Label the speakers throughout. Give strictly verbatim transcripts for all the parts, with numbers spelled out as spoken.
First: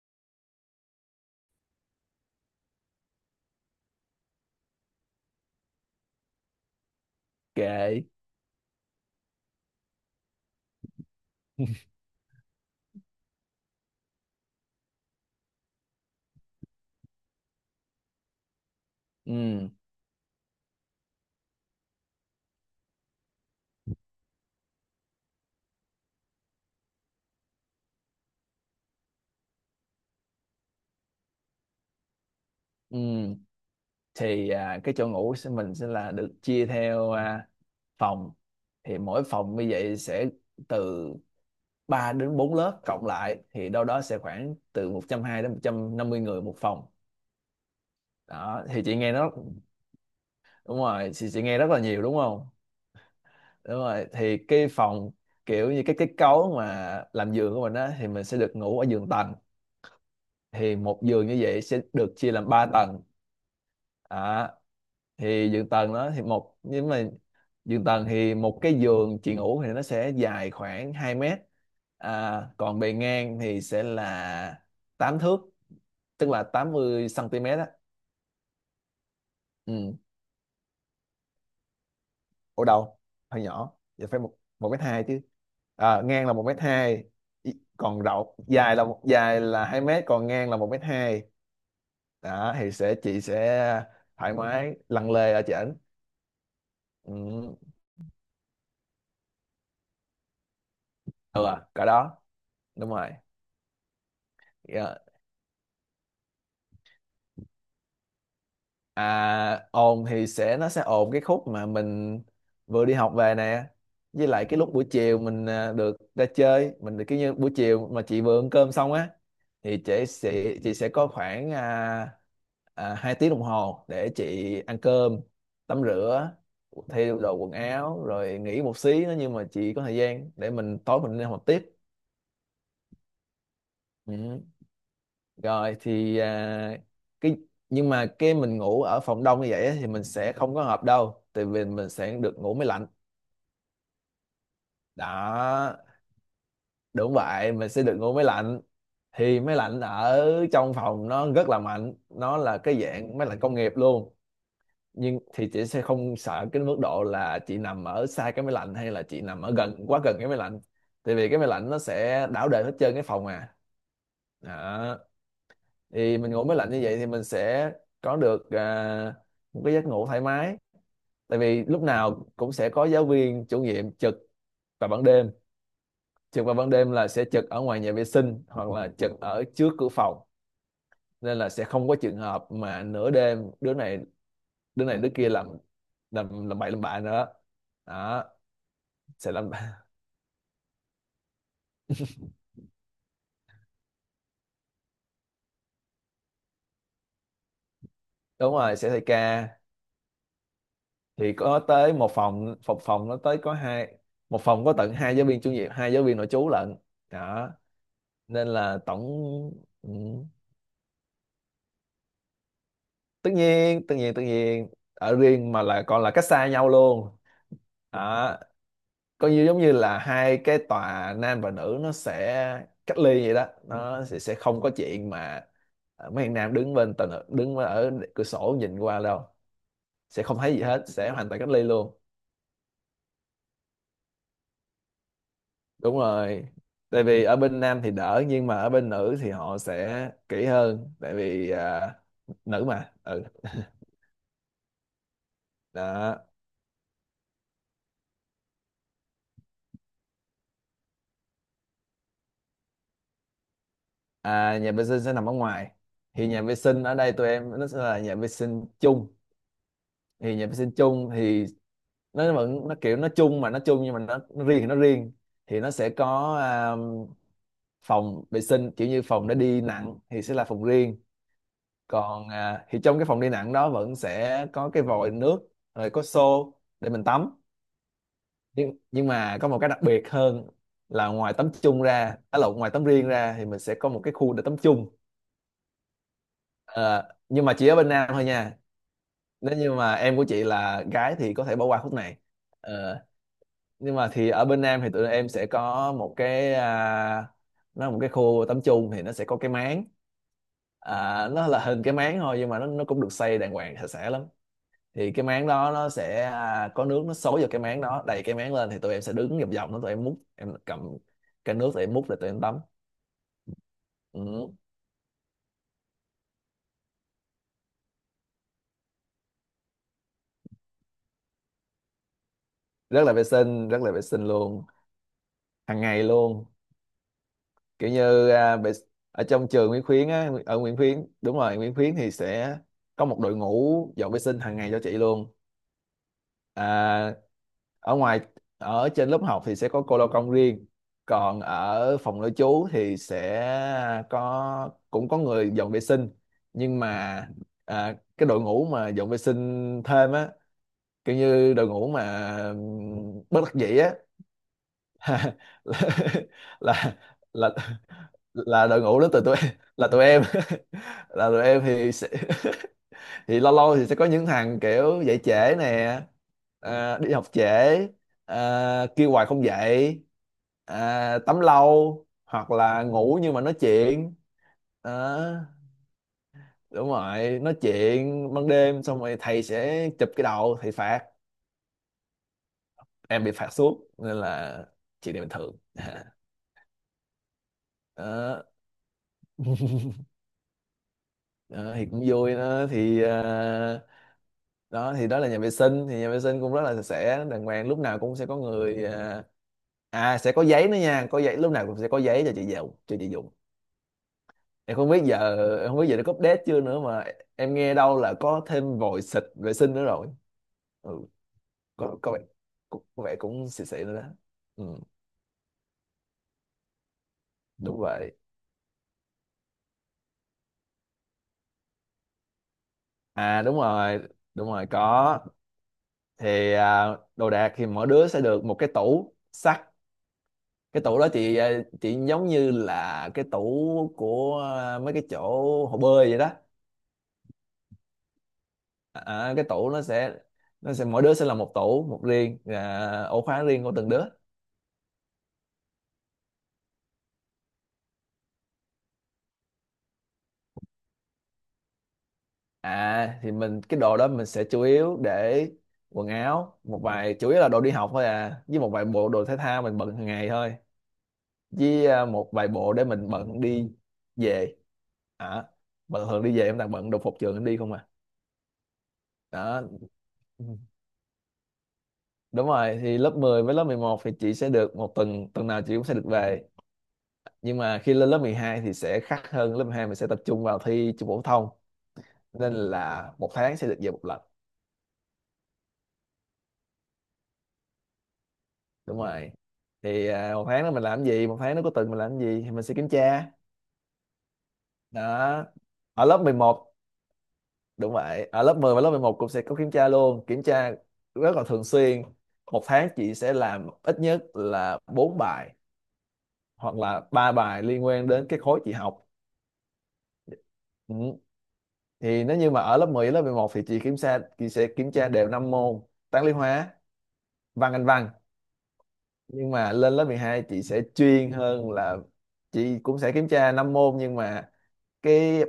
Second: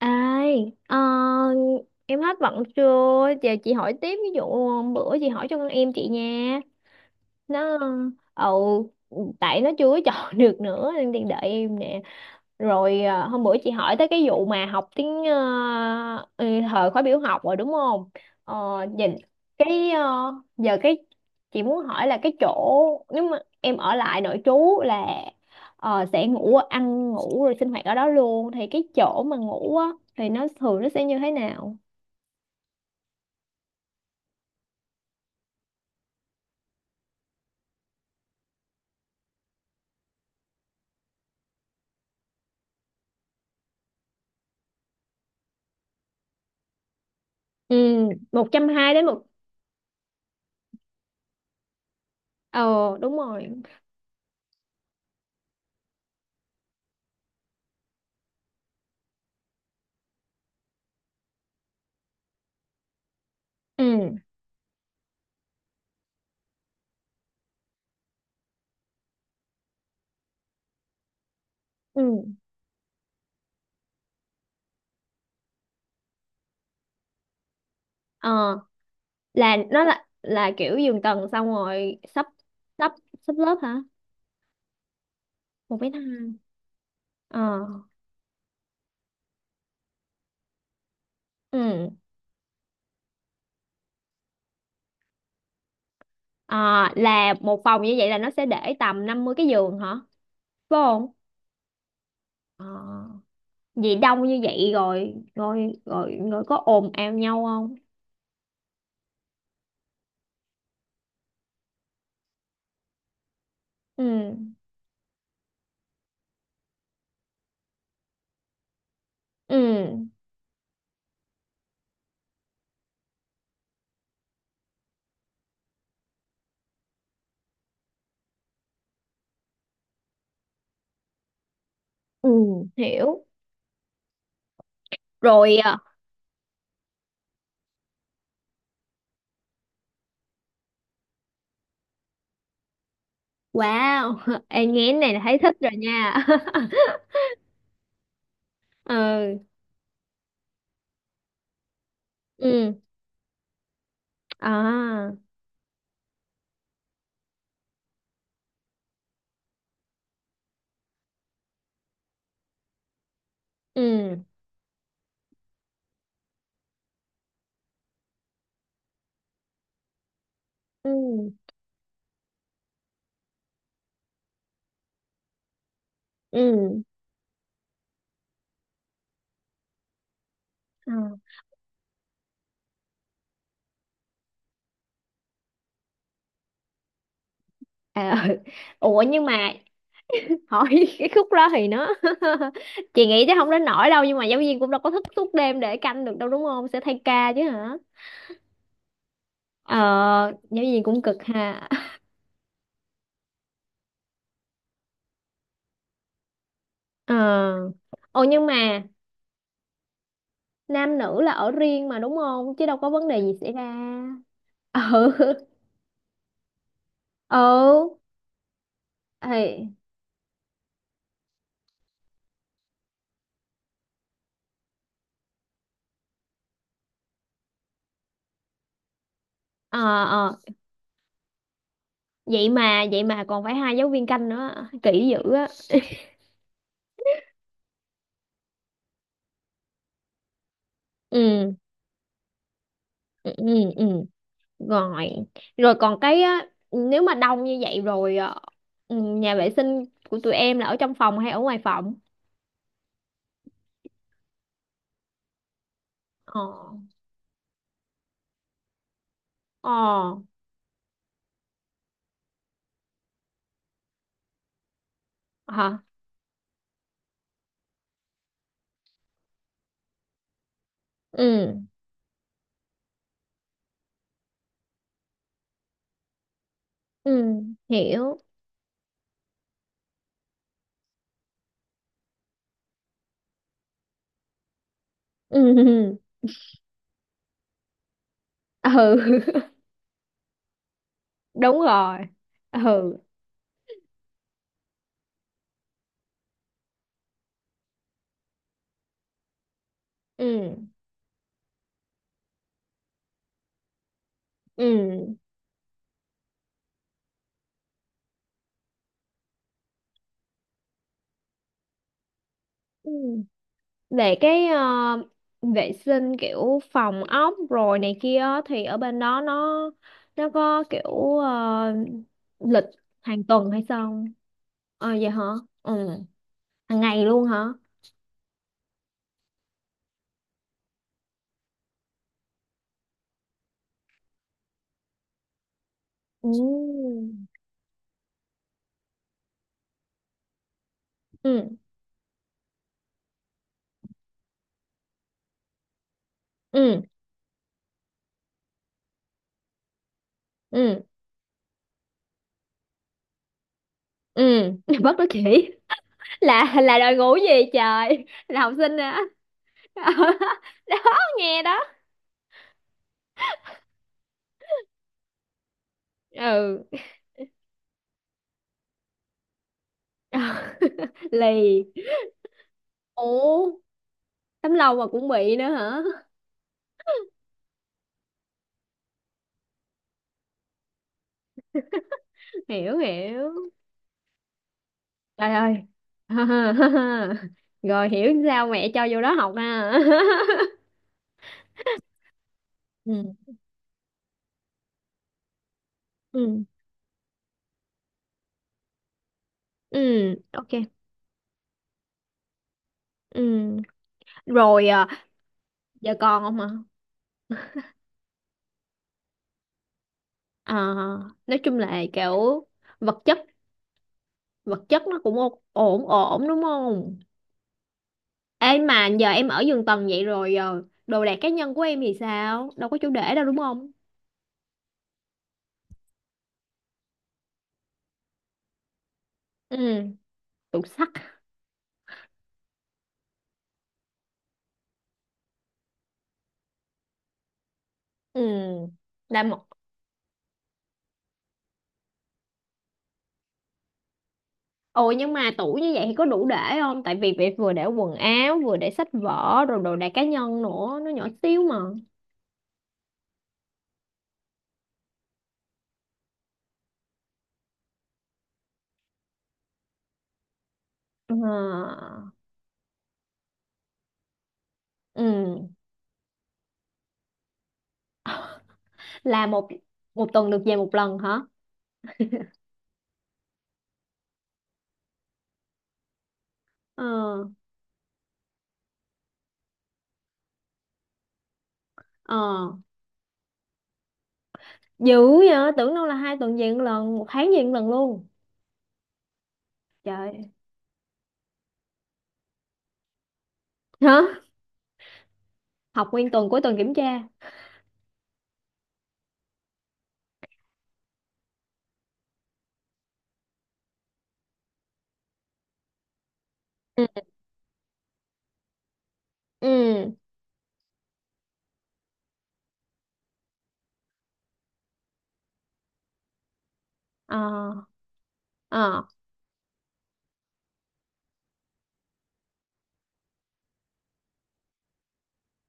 Speaker 1: Ai, ờ, em hết bận chưa? Giờ chị hỏi tiếp, ví dụ ờ, bữa chị hỏi cho con em chị nha. Nó
Speaker 2: Kệ.
Speaker 1: ờ, ừ, tại nó chưa có chọn được nữa nên đi đợi em nè. Rồi à, hôm bữa chị hỏi tới cái vụ mà học tiếng ờ, ừ, thời khóa biểu học rồi đúng không? Ờ, nhìn
Speaker 2: Ừ,
Speaker 1: cái ờ, giờ cái chị muốn hỏi là cái chỗ nếu mà em ở lại nội trú là ờ, sẽ ngủ, ăn ngủ rồi sinh hoạt ở đó luôn thì cái chỗ mà ngủ á thì nó thường nó sẽ như thế nào?
Speaker 2: ừ, thì à, cái chỗ ngủ sẽ- mình sẽ là được chia theo à, phòng. Thì mỗi phòng như vậy sẽ từ ba đến bốn lớp cộng lại, thì đâu đó sẽ khoảng từ một trăm hai mươi đến một trăm năm mươi người một phòng.
Speaker 1: Ừ. một
Speaker 2: Đó
Speaker 1: trăm
Speaker 2: thì
Speaker 1: hai
Speaker 2: chị
Speaker 1: đến
Speaker 2: nghe
Speaker 1: một.
Speaker 2: nó đúng rồi chị, chị nghe rất là nhiều đúng không?
Speaker 1: Ờ, đúng rồi.
Speaker 2: Đúng rồi, thì cái phòng kiểu như cái kết cấu mà làm giường của mình á thì mình sẽ được ngủ ở giường tầng. Thì một giường như vậy sẽ được chia làm ba tầng.
Speaker 1: Ừ.
Speaker 2: Đó, thì giường tầng đó thì một nhưng mà giường tầng thì một cái giường chị ngủ thì nó sẽ dài khoảng hai mét.
Speaker 1: Ừ.
Speaker 2: À, còn bề ngang thì sẽ là tám thước, tức là tám mươi xăng ti mét á.
Speaker 1: Ờ, là nó
Speaker 2: Ừ,
Speaker 1: là là kiểu giường tầng, xong rồi sắp
Speaker 2: ở
Speaker 1: sắp
Speaker 2: đầu
Speaker 1: sắp
Speaker 2: hơi
Speaker 1: lớp
Speaker 2: nhỏ,
Speaker 1: hả?
Speaker 2: giờ phải một một mét hai chứ.
Speaker 1: Một mét
Speaker 2: À, ngang là
Speaker 1: hai.
Speaker 2: một mét hai. Ý-
Speaker 1: Ờ.
Speaker 2: còn rộng dài là dài là hai mét, còn ngang là một mét hai.
Speaker 1: Ừ.
Speaker 2: Đó thì sẽ chị sẽ thoải mái lăn lê ở trên.
Speaker 1: Ờ, là
Speaker 2: Ừ.
Speaker 1: một phòng như vậy là nó sẽ để tầm năm mươi cái giường hả, phải không?
Speaker 2: Ừ à, cỡ đó.
Speaker 1: Ờ.
Speaker 2: Đúng rồi.
Speaker 1: Vì đông như vậy
Speaker 2: Dạ,
Speaker 1: rồi rồi rồi rồi có ồn ào nhau không?
Speaker 2: à, ồn thì sẽ nó sẽ ồn cái khúc mà mình vừa đi học về nè,
Speaker 1: Ừ.
Speaker 2: với lại cái lúc buổi chiều mình à, được ra chơi, mình được kiểu như buổi chiều mà chị vừa ăn cơm xong á thì
Speaker 1: Ừ.
Speaker 2: chị sẽ chị sẽ có khoảng à, à, hai tiếng đồng hồ để chị ăn cơm, tắm rửa, thay đồ quần áo rồi nghỉ một xí nữa, nhưng mà chị có thời gian để mình tối mình đi học tiếp.
Speaker 1: Ừ, hiểu.
Speaker 2: Ừ.
Speaker 1: Rồi
Speaker 2: Rồi
Speaker 1: à.
Speaker 2: thì à, cái nhưng mà cái mình ngủ ở phòng đông như vậy á, thì mình sẽ không có hợp đâu, tại vì mình sẽ được ngủ máy lạnh.
Speaker 1: Wow, em nghe cái này là thấy thích rồi
Speaker 2: Đó,
Speaker 1: nha.
Speaker 2: đúng vậy, mình sẽ được ngủ máy lạnh. Thì
Speaker 1: Ừ.
Speaker 2: máy lạnh ở trong phòng nó rất là mạnh, nó là
Speaker 1: Ừ.
Speaker 2: cái dạng máy lạnh công nghiệp luôn.
Speaker 1: À.
Speaker 2: Nhưng thì chị sẽ không sợ cái mức độ là chị nằm ở xa cái máy lạnh, hay là chị nằm ở gần quá gần cái máy lạnh, tại vì cái máy lạnh nó sẽ đảo đời hết trơn cái phòng à
Speaker 1: Ừ.
Speaker 2: đó, thì mình ngủ máy lạnh như vậy thì mình sẽ có được à, một cái giấc ngủ thoải mái,
Speaker 1: Ừ.
Speaker 2: tại vì lúc nào cũng sẽ có giáo viên chủ nhiệm trực vào ban đêm. Trực vào ban
Speaker 1: Ừ.
Speaker 2: đêm là sẽ trực ở ngoài nhà vệ sinh hoặc là trực ở trước cửa phòng,
Speaker 1: Ừ. Ờ.
Speaker 2: nên là sẽ không có trường hợp mà nửa đêm đứa này đứa này đứa kia làm làm làm bậy làm bạ nữa. Đó,
Speaker 1: À, ừ. Ủa, nhưng
Speaker 2: sẽ làm.
Speaker 1: mà hỏi cái khúc đó thì nó, chị nghĩ chắc không đến nỗi đâu, nhưng mà giáo viên cũng đâu có thức suốt đêm để canh được đâu, đúng không? Sẽ thay ca chứ hả?
Speaker 2: Đúng rồi, sẽ thay ca.
Speaker 1: Ờ, giáo viên cũng cực
Speaker 2: Thì có
Speaker 1: ha.
Speaker 2: tới một phòng, phòng phòng nó tới có hai, một phòng có tận hai giáo viên chủ nhiệm, hai giáo viên nội trú lận.
Speaker 1: Ờ.
Speaker 2: Đó,
Speaker 1: Ồ, nhưng
Speaker 2: nên là
Speaker 1: mà
Speaker 2: tổng, ừ,
Speaker 1: nam nữ là ở riêng mà, đúng không? Chứ đâu có vấn đề
Speaker 2: tất
Speaker 1: gì xảy ra.
Speaker 2: nhiên, tất nhiên, tất nhiên,
Speaker 1: Ừ.
Speaker 2: ở riêng mà là còn là cách xa nhau luôn.
Speaker 1: Ừ.
Speaker 2: Đó, coi như giống
Speaker 1: Thì.
Speaker 2: như là hai cái tòa nam và nữ nó sẽ cách ly vậy đó, nó sẽ, sẽ không có chuyện mà ờ, mấy thằng nam đứng bên tòa nữ đứng ở cửa sổ nhìn qua đâu,
Speaker 1: Ờ.
Speaker 2: sẽ
Speaker 1: Ờ.
Speaker 2: không thấy gì hết, sẽ hoàn toàn cách ly luôn.
Speaker 1: Vậy mà vậy mà còn phải hai giáo viên canh nữa, kỹ dữ á.
Speaker 2: Đúng rồi. Tại vì ở bên nam thì đỡ, nhưng mà ở bên nữ thì họ sẽ kỹ hơn, tại vì
Speaker 1: Ừ,
Speaker 2: à, nữ mà, ừ.
Speaker 1: ừ, ừ, ừ. Rồi. Rồi còn cái
Speaker 2: Đó.
Speaker 1: á, nếu mà đông như vậy rồi ờ, ừ, nhà vệ sinh của tụi em là ở trong phòng hay ở ngoài phòng?
Speaker 2: À, nhà vệ sinh sẽ nằm ở ngoài. Thì
Speaker 1: Ờ.
Speaker 2: nhà vệ sinh ở đây tụi em nó sẽ là nhà vệ sinh chung.
Speaker 1: Ờ.
Speaker 2: Thì nhà vệ sinh chung thì nó vẫn, nó kiểu nó chung mà nó chung, nhưng mà nó, nó riêng thì nó riêng. Thì nó
Speaker 1: Hả?
Speaker 2: sẽ có à, phòng vệ sinh kiểu như phòng để đi nặng thì sẽ là phòng riêng.
Speaker 1: Ừ.
Speaker 2: Còn à, thì trong cái phòng đi nặng đó vẫn sẽ có cái vòi nước, rồi có xô để mình
Speaker 1: Ừ,
Speaker 2: tắm.
Speaker 1: hiểu.
Speaker 2: Nhưng nhưng mà có một cái đặc biệt hơn là ngoài tắm chung ra, à lộn, ngoài tắm riêng ra thì mình sẽ có một cái khu để tắm chung.
Speaker 1: Ừ, ừ.
Speaker 2: Ờ, nhưng mà chỉ ở bên Nam thôi nha,
Speaker 1: Ừ.
Speaker 2: nếu như mà em của chị là gái thì có thể
Speaker 1: Đúng
Speaker 2: bỏ qua khúc
Speaker 1: rồi.
Speaker 2: này.
Speaker 1: Ừ.
Speaker 2: ờ, nhưng mà thì ở bên nam thì tụi em sẽ có một cái, à, nó là một cái khu tắm chung. Thì nó sẽ có cái máng,
Speaker 1: Ừ.
Speaker 2: à, nó là hình cái máng thôi nhưng mà nó nó cũng được xây đàng hoàng sạch sẽ lắm. Thì
Speaker 1: Ừ.
Speaker 2: cái máng đó nó sẽ à, có nước nó xối vào cái máng đó đầy cái máng lên, thì tụi em sẽ đứng vòng vòng nó, tụi em múc, em cầm cái nước tụi em múc để tụi em tắm.
Speaker 1: Ừ. Về cái
Speaker 2: Ừ.
Speaker 1: ờ, vệ sinh kiểu phòng ốc rồi này kia á, thì ở bên đó nó nó có kiểu ờ, lịch
Speaker 2: Rất là
Speaker 1: hàng
Speaker 2: vệ
Speaker 1: tuần hay
Speaker 2: sinh, rất
Speaker 1: sao
Speaker 2: là vệ
Speaker 1: không?
Speaker 2: sinh luôn.
Speaker 1: Ờ, vậy hả?
Speaker 2: Hàng
Speaker 1: Ừ.
Speaker 2: ngày luôn.
Speaker 1: Hàng ngày luôn hả?
Speaker 2: Kiểu như à, bị- ở trong trường Nguyễn Khuyến á, ở Nguyễn Khuyến, đúng rồi, Nguyễn Khuyến thì sẽ có một đội ngũ dọn vệ sinh hàng ngày cho chị luôn.
Speaker 1: Ừ.
Speaker 2: à, Ở ngoài, ở trên lớp học thì sẽ có cô lao công riêng, còn
Speaker 1: Ừ.
Speaker 2: ở phòng nội trú thì sẽ có, cũng có người dọn vệ sinh. Nhưng
Speaker 1: Ừ.
Speaker 2: mà à, cái đội ngũ mà dọn vệ sinh thêm á,
Speaker 1: Ừ.
Speaker 2: kiểu như đội ngũ mà ừm, bất đắc dĩ á.
Speaker 1: Ừ. Bất đắc kỹ. là là đòi
Speaker 2: là
Speaker 1: ngủ gì
Speaker 2: là
Speaker 1: trời, là
Speaker 2: là
Speaker 1: học
Speaker 2: là
Speaker 1: sinh
Speaker 2: đội
Speaker 1: hả?
Speaker 2: ngũ đến từ tụi em. Là tụi em.
Speaker 1: Đó,
Speaker 2: Là
Speaker 1: nghe
Speaker 2: tụi
Speaker 1: đó.
Speaker 2: em thì sẽ. Thì lâu lâu thì sẽ có những thằng kiểu dậy trễ nè,
Speaker 1: Ừ.
Speaker 2: à, đi học trễ, à, kêu hoài không dậy, à, tắm
Speaker 1: Lì.
Speaker 2: lâu, hoặc là ngủ nhưng mà
Speaker 1: Ủa,
Speaker 2: nói chuyện.
Speaker 1: tấm lòng mà cũng
Speaker 2: Đó,
Speaker 1: bị nữa hả?
Speaker 2: đúng rồi, nói chuyện ban đêm xong rồi thầy sẽ chụp cái đầu thầy phạt.
Speaker 1: Hiểu,
Speaker 2: Em bị
Speaker 1: hiểu.
Speaker 2: phạt suốt, nên là chuyện này bình
Speaker 1: Trời ơi.
Speaker 2: thường.
Speaker 1: Rồi hiểu
Speaker 2: Đó,
Speaker 1: sao mẹ cho vô đó học ha.
Speaker 2: đó, thì cũng vui. Đó thì
Speaker 1: Ừ.
Speaker 2: à, đó thì đó là nhà vệ sinh. Thì nhà vệ sinh
Speaker 1: Ừ.
Speaker 2: cũng rất là sạch sẽ đàng hoàng, lúc nào cũng sẽ có người, à,
Speaker 1: Ừ.
Speaker 2: à sẽ có
Speaker 1: Ok.
Speaker 2: giấy nữa nha, có giấy, lúc nào cũng sẽ có giấy cho chị dùng cho chị dùng
Speaker 1: Ừ. Rồi
Speaker 2: em
Speaker 1: à,
Speaker 2: không biết giờ, em không biết
Speaker 1: giờ
Speaker 2: giờ nó có
Speaker 1: còn không
Speaker 2: update
Speaker 1: ạ?
Speaker 2: chưa nữa, mà em nghe đâu là có thêm vòi xịt vệ sinh nữa rồi.
Speaker 1: Ờ,
Speaker 2: Ừ.
Speaker 1: nói chung là
Speaker 2: Có có vẻ,
Speaker 1: kiểu
Speaker 2: có,
Speaker 1: vật
Speaker 2: có vẻ
Speaker 1: chất,
Speaker 2: cũng xịn xịn nữa đó. Ừ,
Speaker 1: vật chất nó cũng ô- ổn ổn, đúng không?
Speaker 2: đúng vậy.
Speaker 1: Ê, mà giờ em ở giường tầng vậy rồi ờ, đồ đạc cá nhân của em thì sao? Đâu có chỗ để đâu, đúng
Speaker 2: À, đúng
Speaker 1: không?
Speaker 2: rồi, đúng rồi có. Thì à, đồ đạc thì mỗi đứa sẽ được một cái tủ sắt.
Speaker 1: Ừ. Tủ
Speaker 2: Cái
Speaker 1: sắt.
Speaker 2: tủ đó chị, ờ, chị giống như là cái tủ của, ờ, mấy cái chỗ hồ bơi vậy đó.
Speaker 1: Ừ, là
Speaker 2: Ờ,
Speaker 1: một.
Speaker 2: cái tủ nó sẽ, nó sẽ mỗi đứa sẽ là một tủ một riêng, ờ, ổ khóa riêng của từng đứa.
Speaker 1: Ồ, nhưng mà tủ như vậy thì có đủ để không? Tại vì việc vừa để quần áo, vừa để sách vở rồi đồ đạc cá nhân nữa, nó nhỏ xíu mà.
Speaker 2: À thì mình, cái đồ đó mình sẽ chủ yếu để quần áo, một vài, chủ yếu là đồ đi học thôi, à, với một vài bộ đồ thể thao mình bận hàng ngày thôi,
Speaker 1: Ờ.
Speaker 2: với ờ, một vài bộ để mình bận đi về. À,
Speaker 1: Ừ,
Speaker 2: bận thường đi về em toàn bận đồ phục trường em đi không à.
Speaker 1: là một.
Speaker 2: Đó.
Speaker 1: Một tuần được về một lần hả?
Speaker 2: Đúng rồi, thì lớp mười với lớp mười một thì chị sẽ được một tuần, tuần nào chị cũng sẽ được về.
Speaker 1: Ờ.
Speaker 2: Nhưng mà khi lên lớp mười hai thì sẽ khác hơn, lớp mười hai mình sẽ tập trung vào thi trung phổ thông,
Speaker 1: Ờ,
Speaker 2: nên là một tháng sẽ được về một lần.
Speaker 1: dữ vậy, tưởng đâu là hai tuần về một lần, một tháng về một lần luôn.
Speaker 2: Đúng rồi, thì
Speaker 1: Trời,
Speaker 2: à, một tháng đó mình làm gì, một tháng nó có tuần mình làm gì thì mình sẽ kiểm tra.
Speaker 1: hả?
Speaker 2: Đó,
Speaker 1: Học
Speaker 2: ở
Speaker 1: nguyên
Speaker 2: lớp
Speaker 1: tuần,
Speaker 2: mười
Speaker 1: cuối tuần
Speaker 2: một,
Speaker 1: kiểm tra.
Speaker 2: đúng vậy. Ở lớp mười và lớp mười một cũng sẽ có kiểm tra luôn, kiểm tra rất là thường xuyên. Một tháng chị sẽ làm ít nhất là bốn bài, hoặc
Speaker 1: Ừ.
Speaker 2: là ba bài liên quan đến cái khối chị học.
Speaker 1: Ừ.
Speaker 2: Ừ. Thì nếu như mà ở lớp mười lớp mười một thì chị kiểm tra chị sẽ kiểm tra đều năm môn: toán lý hóa,
Speaker 1: Ờ.
Speaker 2: văn, anh văn.
Speaker 1: Ờ.
Speaker 2: Nhưng mà lên lớp mười hai chị sẽ chuyên hơn là chị cũng sẽ kiểm tra năm môn, nhưng mà cái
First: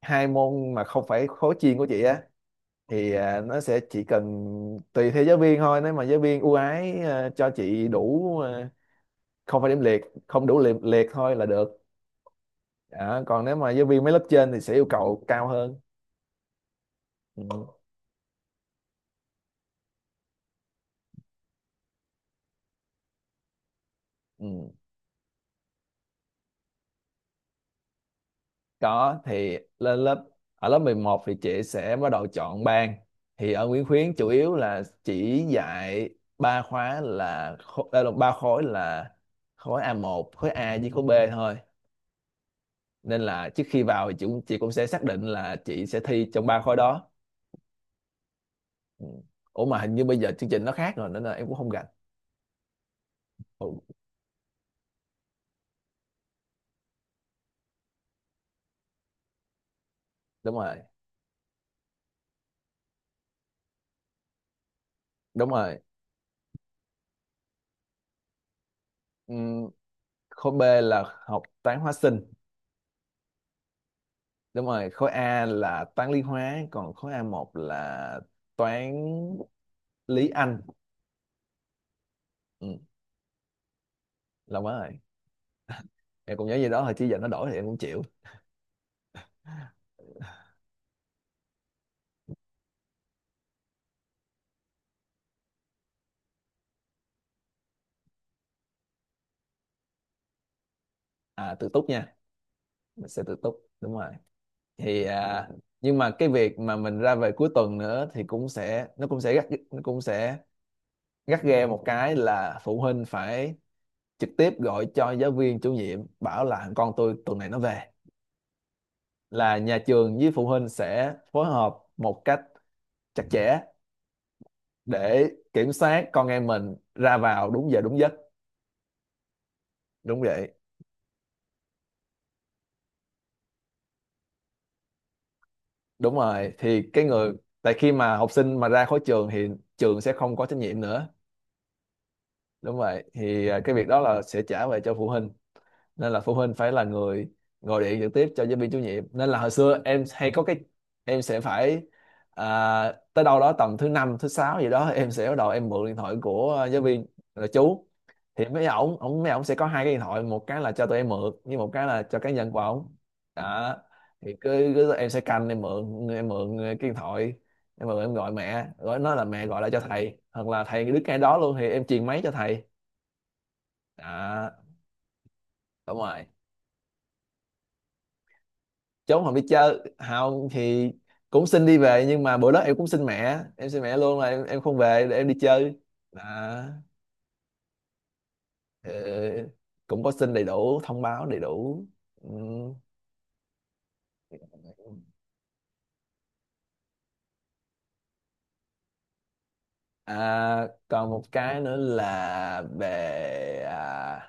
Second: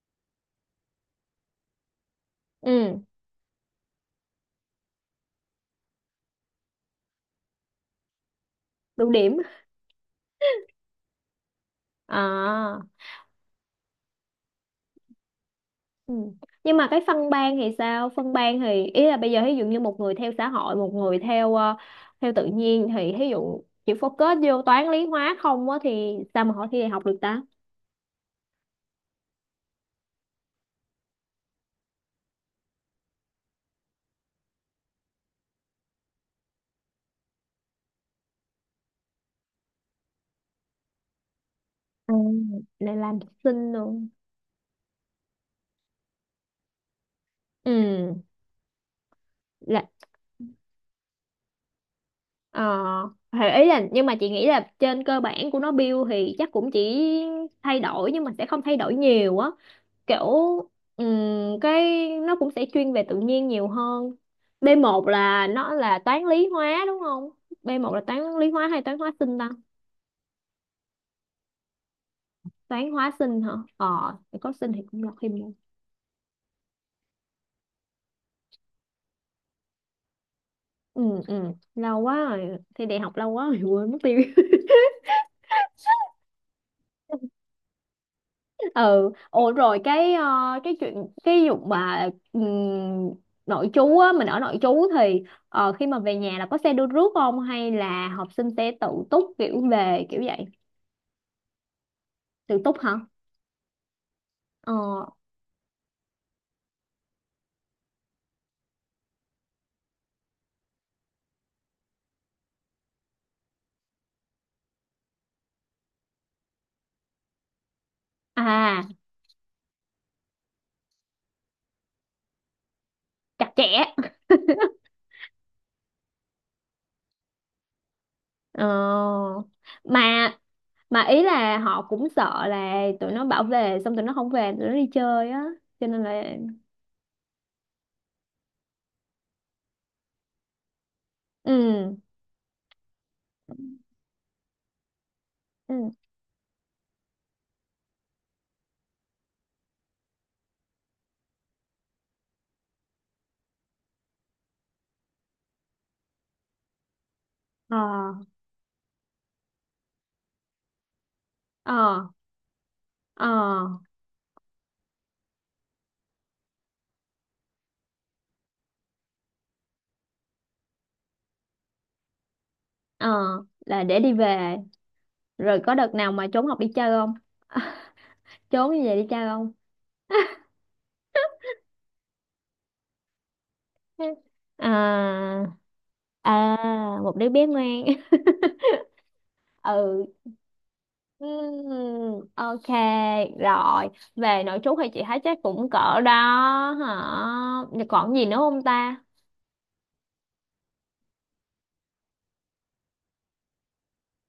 Speaker 2: hai môn mà không phải khối chuyên của chị á,
Speaker 1: Ừ.
Speaker 2: thì à, nó sẽ chỉ cần tùy theo giáo viên thôi, nếu mà giáo viên ưu ái à, cho chị đủ, à,
Speaker 1: Đủ điểm.
Speaker 2: không phải điểm liệt, không đủ liệt liệt thôi là được.
Speaker 1: À.
Speaker 2: Đó, còn nếu mà giáo viên mấy lớp trên thì sẽ yêu cầu cao hơn.
Speaker 1: Ừ. Nhưng mà cái phân ban thì
Speaker 2: Ừ.
Speaker 1: sao? Phân ban thì ý là bây giờ ví dụ như một người theo xã hội, một người theo ờ, theo tự nhiên thì ví dụ chỉ focus vô
Speaker 2: Ừ.
Speaker 1: toán lý hóa không á thì sao mà họ thi đại học được ta?
Speaker 2: Có. Thì lên lớp ở lớp mười một thì chị sẽ bắt đầu chọn ban. Thì ở Nguyễn Khuyến chủ yếu là chỉ dạy ba khóa là khô- ờ, ba khối là khối a một, khối A, với khối bê thôi.
Speaker 1: Ừ, lại làm
Speaker 2: Nên là trước
Speaker 1: sinh
Speaker 2: khi
Speaker 1: luôn.
Speaker 2: vào thì chị cũng, chị cũng sẽ xác định là chị sẽ thi trong ba khối đó.
Speaker 1: Ừ.
Speaker 2: Ừ. Ủa mà hình như bây giờ chương trình nó khác rồi nên là em cũng không rành.
Speaker 1: Ờ, thì ý
Speaker 2: Ừ,
Speaker 1: là nhưng mà chị nghĩ là trên cơ bản của nó build thì chắc cũng chỉ thay đổi nhưng mà sẽ không thay đổi nhiều á, kiểu
Speaker 2: đúng rồi,
Speaker 1: ừm, cái nó cũng sẽ chuyên về tự nhiên nhiều hơn. B một là
Speaker 2: đúng
Speaker 1: nó
Speaker 2: rồi.
Speaker 1: là toán lý hóa, đúng không? B một là toán lý hóa hay toán hóa sinh ta?
Speaker 2: Ừm, khối B là học toán hóa sinh,
Speaker 1: Toán hóa sinh hả? Ờ, có
Speaker 2: đúng
Speaker 1: sinh thì
Speaker 2: rồi.
Speaker 1: cũng
Speaker 2: Khối
Speaker 1: lọt thêm.
Speaker 2: A là toán lý hóa, còn khối a một là toán lý Anh.
Speaker 1: Ừ. Ừ. Lâu quá rồi,
Speaker 2: ừ,
Speaker 1: thi đại học lâu quá rồi, quên mất tiêu.
Speaker 2: Lâu quá rồi, em cũng nhớ gì đó thôi chứ giờ nó đổi thì em cũng chịu.
Speaker 1: Ừ. Ủa rồi cái ờ, cái chuyện cái vụ mà ừm, nội trú á, mình ở nội trú thì ờ, khi mà về nhà là có xe đưa rước không hay là học sinh sẽ tự túc, kiểu về kiểu vậy?
Speaker 2: À, tự túc nha,
Speaker 1: Tự túc hả?
Speaker 2: mình sẽ tự túc, đúng rồi. thì
Speaker 1: Ờ.
Speaker 2: à, nhưng mà cái việc mà mình ra về cuối tuần nữa thì cũng sẽ, nó cũng sẽ gắt, nó cũng sẽ gắt ghe. Một cái là phụ huynh phải trực tiếp gọi cho giáo viên chủ nhiệm bảo là con tôi tuần này nó về,
Speaker 1: À.
Speaker 2: là nhà trường với phụ huynh sẽ phối hợp một cách chặt
Speaker 1: Chặt
Speaker 2: chẽ
Speaker 1: chẽ.
Speaker 2: để kiểm soát con em mình ra vào đúng giờ đúng giấc.
Speaker 1: Ờ,
Speaker 2: Đúng
Speaker 1: mà
Speaker 2: vậy,
Speaker 1: mà ý là họ cũng sợ là tụi nó bảo về xong tụi nó không về, tụi nó đi chơi á, cho nên
Speaker 2: đúng
Speaker 1: là.
Speaker 2: rồi. Thì cái người, tại khi mà học sinh mà ra khỏi trường thì trường sẽ không có trách nhiệm nữa.
Speaker 1: Ừ.
Speaker 2: Đúng vậy. Thì à, cái việc đó là sẽ trả về cho phụ huynh,
Speaker 1: Ừ.
Speaker 2: nên là phụ huynh phải là người gọi điện trực tiếp cho giáo viên chủ nhiệm. Nên là hồi xưa em hay có cái em sẽ phải, à, tới đâu đó tầm thứ năm thứ sáu gì đó, em sẽ bắt đầu em mượn điện thoại của ờ, giáo viên là
Speaker 1: Ờ.
Speaker 2: chú. Thì mấy ổng ổng mấy ổng sẽ có hai cái điện thoại, một cái là cho tụi em mượn với một cái là
Speaker 1: Ờ.
Speaker 2: cho cá nhân của ổng.
Speaker 1: Ờ.
Speaker 2: Đó, thì cứ, cứ em sẽ canh em mượn, em mượn cái điện thoại, em mượn em gọi mẹ, gọi nó là mẹ gọi lại cho thầy, hoặc là thầy đứng ngay đó luôn thì em truyền máy cho thầy.
Speaker 1: Ờ, là để đi
Speaker 2: Đó,
Speaker 1: về. Rồi có đợt
Speaker 2: đúng
Speaker 1: nào
Speaker 2: rồi.
Speaker 1: mà trốn học đi chơi không? Trốn như vậy đi
Speaker 2: Trốn
Speaker 1: chơi
Speaker 2: không đi
Speaker 1: không?
Speaker 2: chơi, không thì cũng xin đi về, nhưng mà bữa đó em cũng xin mẹ, em xin mẹ luôn là em em không về để em đi
Speaker 1: À.
Speaker 2: chơi.
Speaker 1: À,
Speaker 2: à,
Speaker 1: một đứa bé ngoan.
Speaker 2: ờ, Cũng
Speaker 1: Ừ.
Speaker 2: có xin đầy đủ, thông báo đầy đủ.
Speaker 1: Ừm,
Speaker 2: Ừ.
Speaker 1: ok, rồi. Về nội trú thì chị thấy chắc cũng cỡ đó hả? Còn gì nữa không ta?
Speaker 2: À, còn một cái nữa là về à,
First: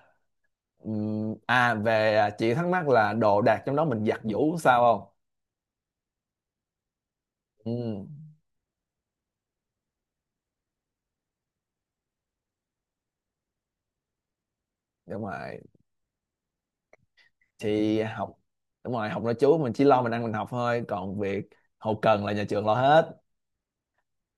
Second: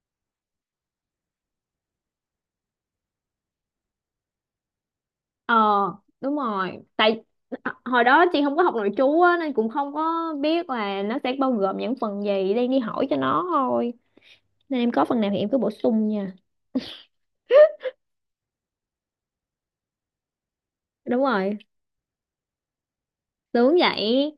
Speaker 2: ừm, à về à, chị thắc mắc là đồ đạc trong đó mình giặt giũ sao không.
Speaker 1: Ờ, đúng rồi. Tại
Speaker 2: Ừ,
Speaker 1: hồi đó chị không có học nội trú á, nên cũng không có biết là nó sẽ bao gồm những phần gì. Đang đi hỏi cho nó thôi. Nên em có phần
Speaker 2: đúng
Speaker 1: nào thì em cứ
Speaker 2: rồi.
Speaker 1: bổ sung nha.
Speaker 2: Thì học đúng rồi, học nội trú mình chỉ lo mình ăn mình học thôi, còn
Speaker 1: Đúng
Speaker 2: việc
Speaker 1: rồi,
Speaker 2: hậu cần là nhà trường lo hết.
Speaker 1: sướng vậy.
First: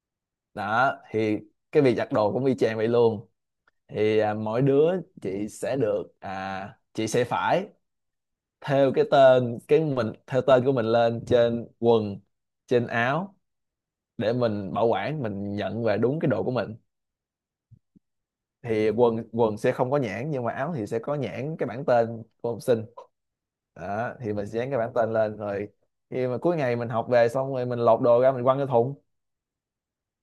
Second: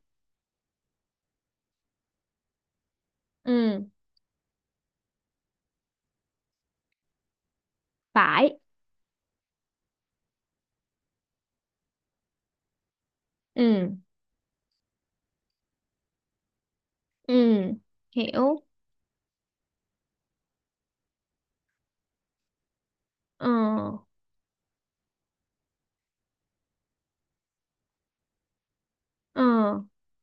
Speaker 2: Đó, thì cái việc giặt đồ cũng y chang vậy luôn.
Speaker 1: Ừ,
Speaker 2: Thì à, mỗi đứa chị sẽ được à, chị sẽ phải
Speaker 1: phải.
Speaker 2: thêu cái tên, cái mình thêu tên của mình lên trên quần trên áo
Speaker 1: Ừ.
Speaker 2: để mình bảo quản, mình nhận về đúng cái đồ của mình.
Speaker 1: Ừ, hiểu.
Speaker 2: Thì quần quần sẽ không có nhãn, nhưng mà áo thì sẽ có nhãn cái bảng tên của học sinh.
Speaker 1: Ờ.
Speaker 2: Đó, thì mình sẽ dán cái bảng tên lên, rồi khi mà cuối ngày mình học về xong rồi mình lột đồ ra mình quăng cái thùng.
Speaker 1: Ờ.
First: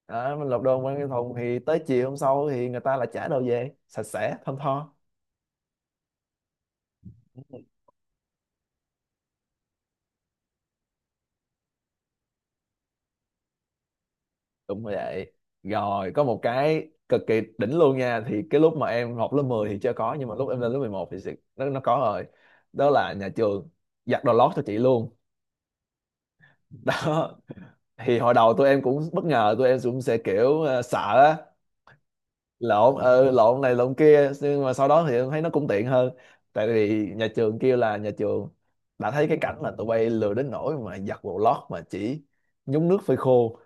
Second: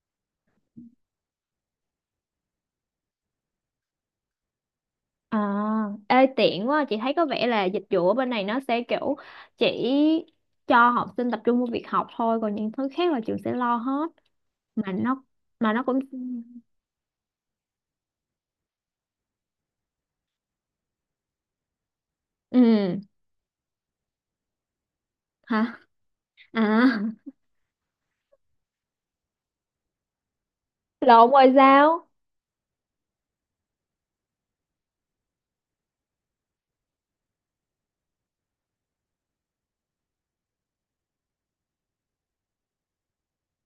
Speaker 2: Đó, mình lột đồ quăng cái thùng, thì tới chiều hôm sau thì người ta lại trả đồ về sạch sẽ thơm tho.
Speaker 1: À. Ê, tiện quá, chị thấy có vẻ là dịch vụ ở bên này nó sẽ kiểu chỉ cho học sinh tập trung vào việc học thôi, còn những thứ khác là trường sẽ lo hết.
Speaker 2: Đúng
Speaker 1: mà
Speaker 2: rồi
Speaker 1: nó
Speaker 2: vậy.
Speaker 1: mà nó cũng.
Speaker 2: Rồi có một cái cực kỳ đỉnh luôn nha, thì cái lúc mà em học lớp mười thì chưa có, nhưng mà lúc em lên lớp mười một thì sự- nó nó có rồi. Đó
Speaker 1: Ừ.
Speaker 2: là nhà trường giặt đồ lót cho chị luôn.
Speaker 1: Hả? À,
Speaker 2: Đó, thì hồi đầu tụi em cũng bất ngờ, tụi em cũng sẽ kiểu ờ, sợ
Speaker 1: lộn
Speaker 2: á,
Speaker 1: rồi sao?
Speaker 2: lộn. Ừ, lộn này lộn kia, nhưng mà sau đó thì em thấy nó cũng tiện hơn. Tại vì nhà trường kêu là nhà trường đã thấy cái cảnh là tụi bay lười đến nỗi mà giặt đồ lót mà chỉ nhúng nước phơi khô.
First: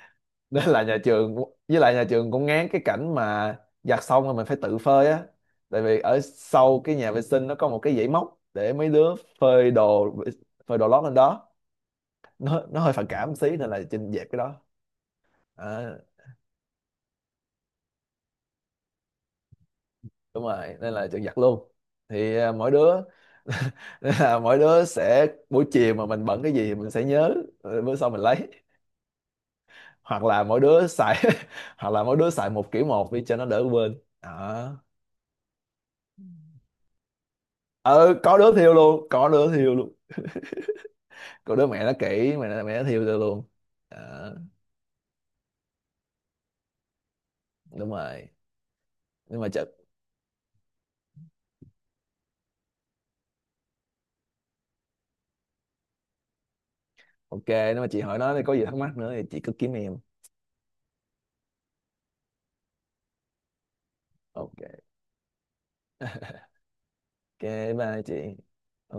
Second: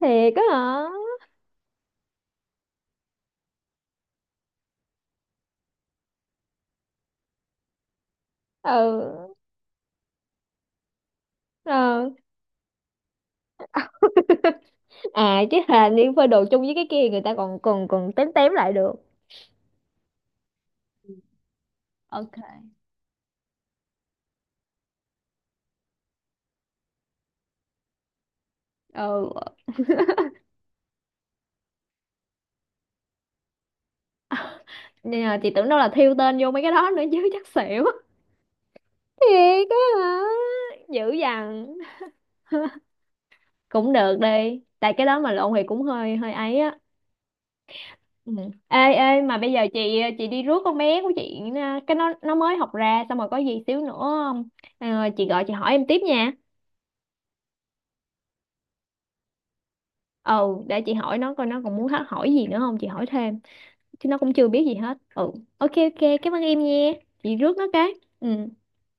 Speaker 1: Thiệt á
Speaker 2: Nên là
Speaker 1: hả?
Speaker 2: nhà trường, với lại nhà trường cũng ngán cái cảnh mà giặt xong rồi mình phải tự phơi á, tại vì ở sau cái nhà vệ sinh nó có một cái dãy móc để mấy đứa
Speaker 1: Ừ.
Speaker 2: phơi đồ, phơi đồ lót lên đó.
Speaker 1: Ừ.
Speaker 2: Nó nó hơi phản cảm một xí nên là Trinh dẹp cái đó.
Speaker 1: À, chứ là
Speaker 2: À,
Speaker 1: đi phơi đồ chung với cái kia, người ta còn còn còn tém tém lại được.
Speaker 2: đúng rồi, nên là Trinh giặt luôn.
Speaker 1: Ok.
Speaker 2: Thì à, mỗi đứa Nên là mỗi đứa sẽ buổi chiều mà mình bận cái gì thì mình sẽ nhớ, ờ, bữa sau mình lấy.
Speaker 1: Ừ.
Speaker 2: Hoặc là mỗi đứa xài Hoặc là mỗi đứa xài một kiểu một đi cho nó đỡ quên đó.
Speaker 1: Nên là chị tưởng đâu là thiêu tên vô mấy cái đó nữa chứ chắc xỉu.
Speaker 2: Ừ, có đứa thiêu luôn, có đứa
Speaker 1: Thiệt
Speaker 2: thiêu luôn
Speaker 1: á hả? Dữ
Speaker 2: cô
Speaker 1: dằn.
Speaker 2: đứa mẹ nó kỹ, mẹ nó, mẹ nó thiêu tôi luôn.
Speaker 1: Cũng được
Speaker 2: Đó,
Speaker 1: đi tại cái đó mà lộn thì cũng hơi hơi ấy á.
Speaker 2: đúng rồi.
Speaker 1: Ừ. Ê ê mà
Speaker 2: Nhưng mà
Speaker 1: bây giờ
Speaker 2: chật.
Speaker 1: chị chị đi rước con bé của chị nha. Cái nó nó mới học ra xong rồi có gì xíu nữa. Ờ, chị gọi chị hỏi em tiếp nha.
Speaker 2: Ok, nếu mà chị hỏi nó thì có gì thắc mắc nữa thì chị cứ kiếm em.
Speaker 1: Ừ, để chị hỏi nó coi nó còn muốn hát- hỏi gì nữa không, chị hỏi thêm, chứ nó cũng chưa biết gì
Speaker 2: Ok
Speaker 1: hết. Ừ. Ok. Ok, cảm ơn em nha, chị rước nó
Speaker 2: ok,
Speaker 1: cái.
Speaker 2: bye
Speaker 1: Ừ.
Speaker 2: chị.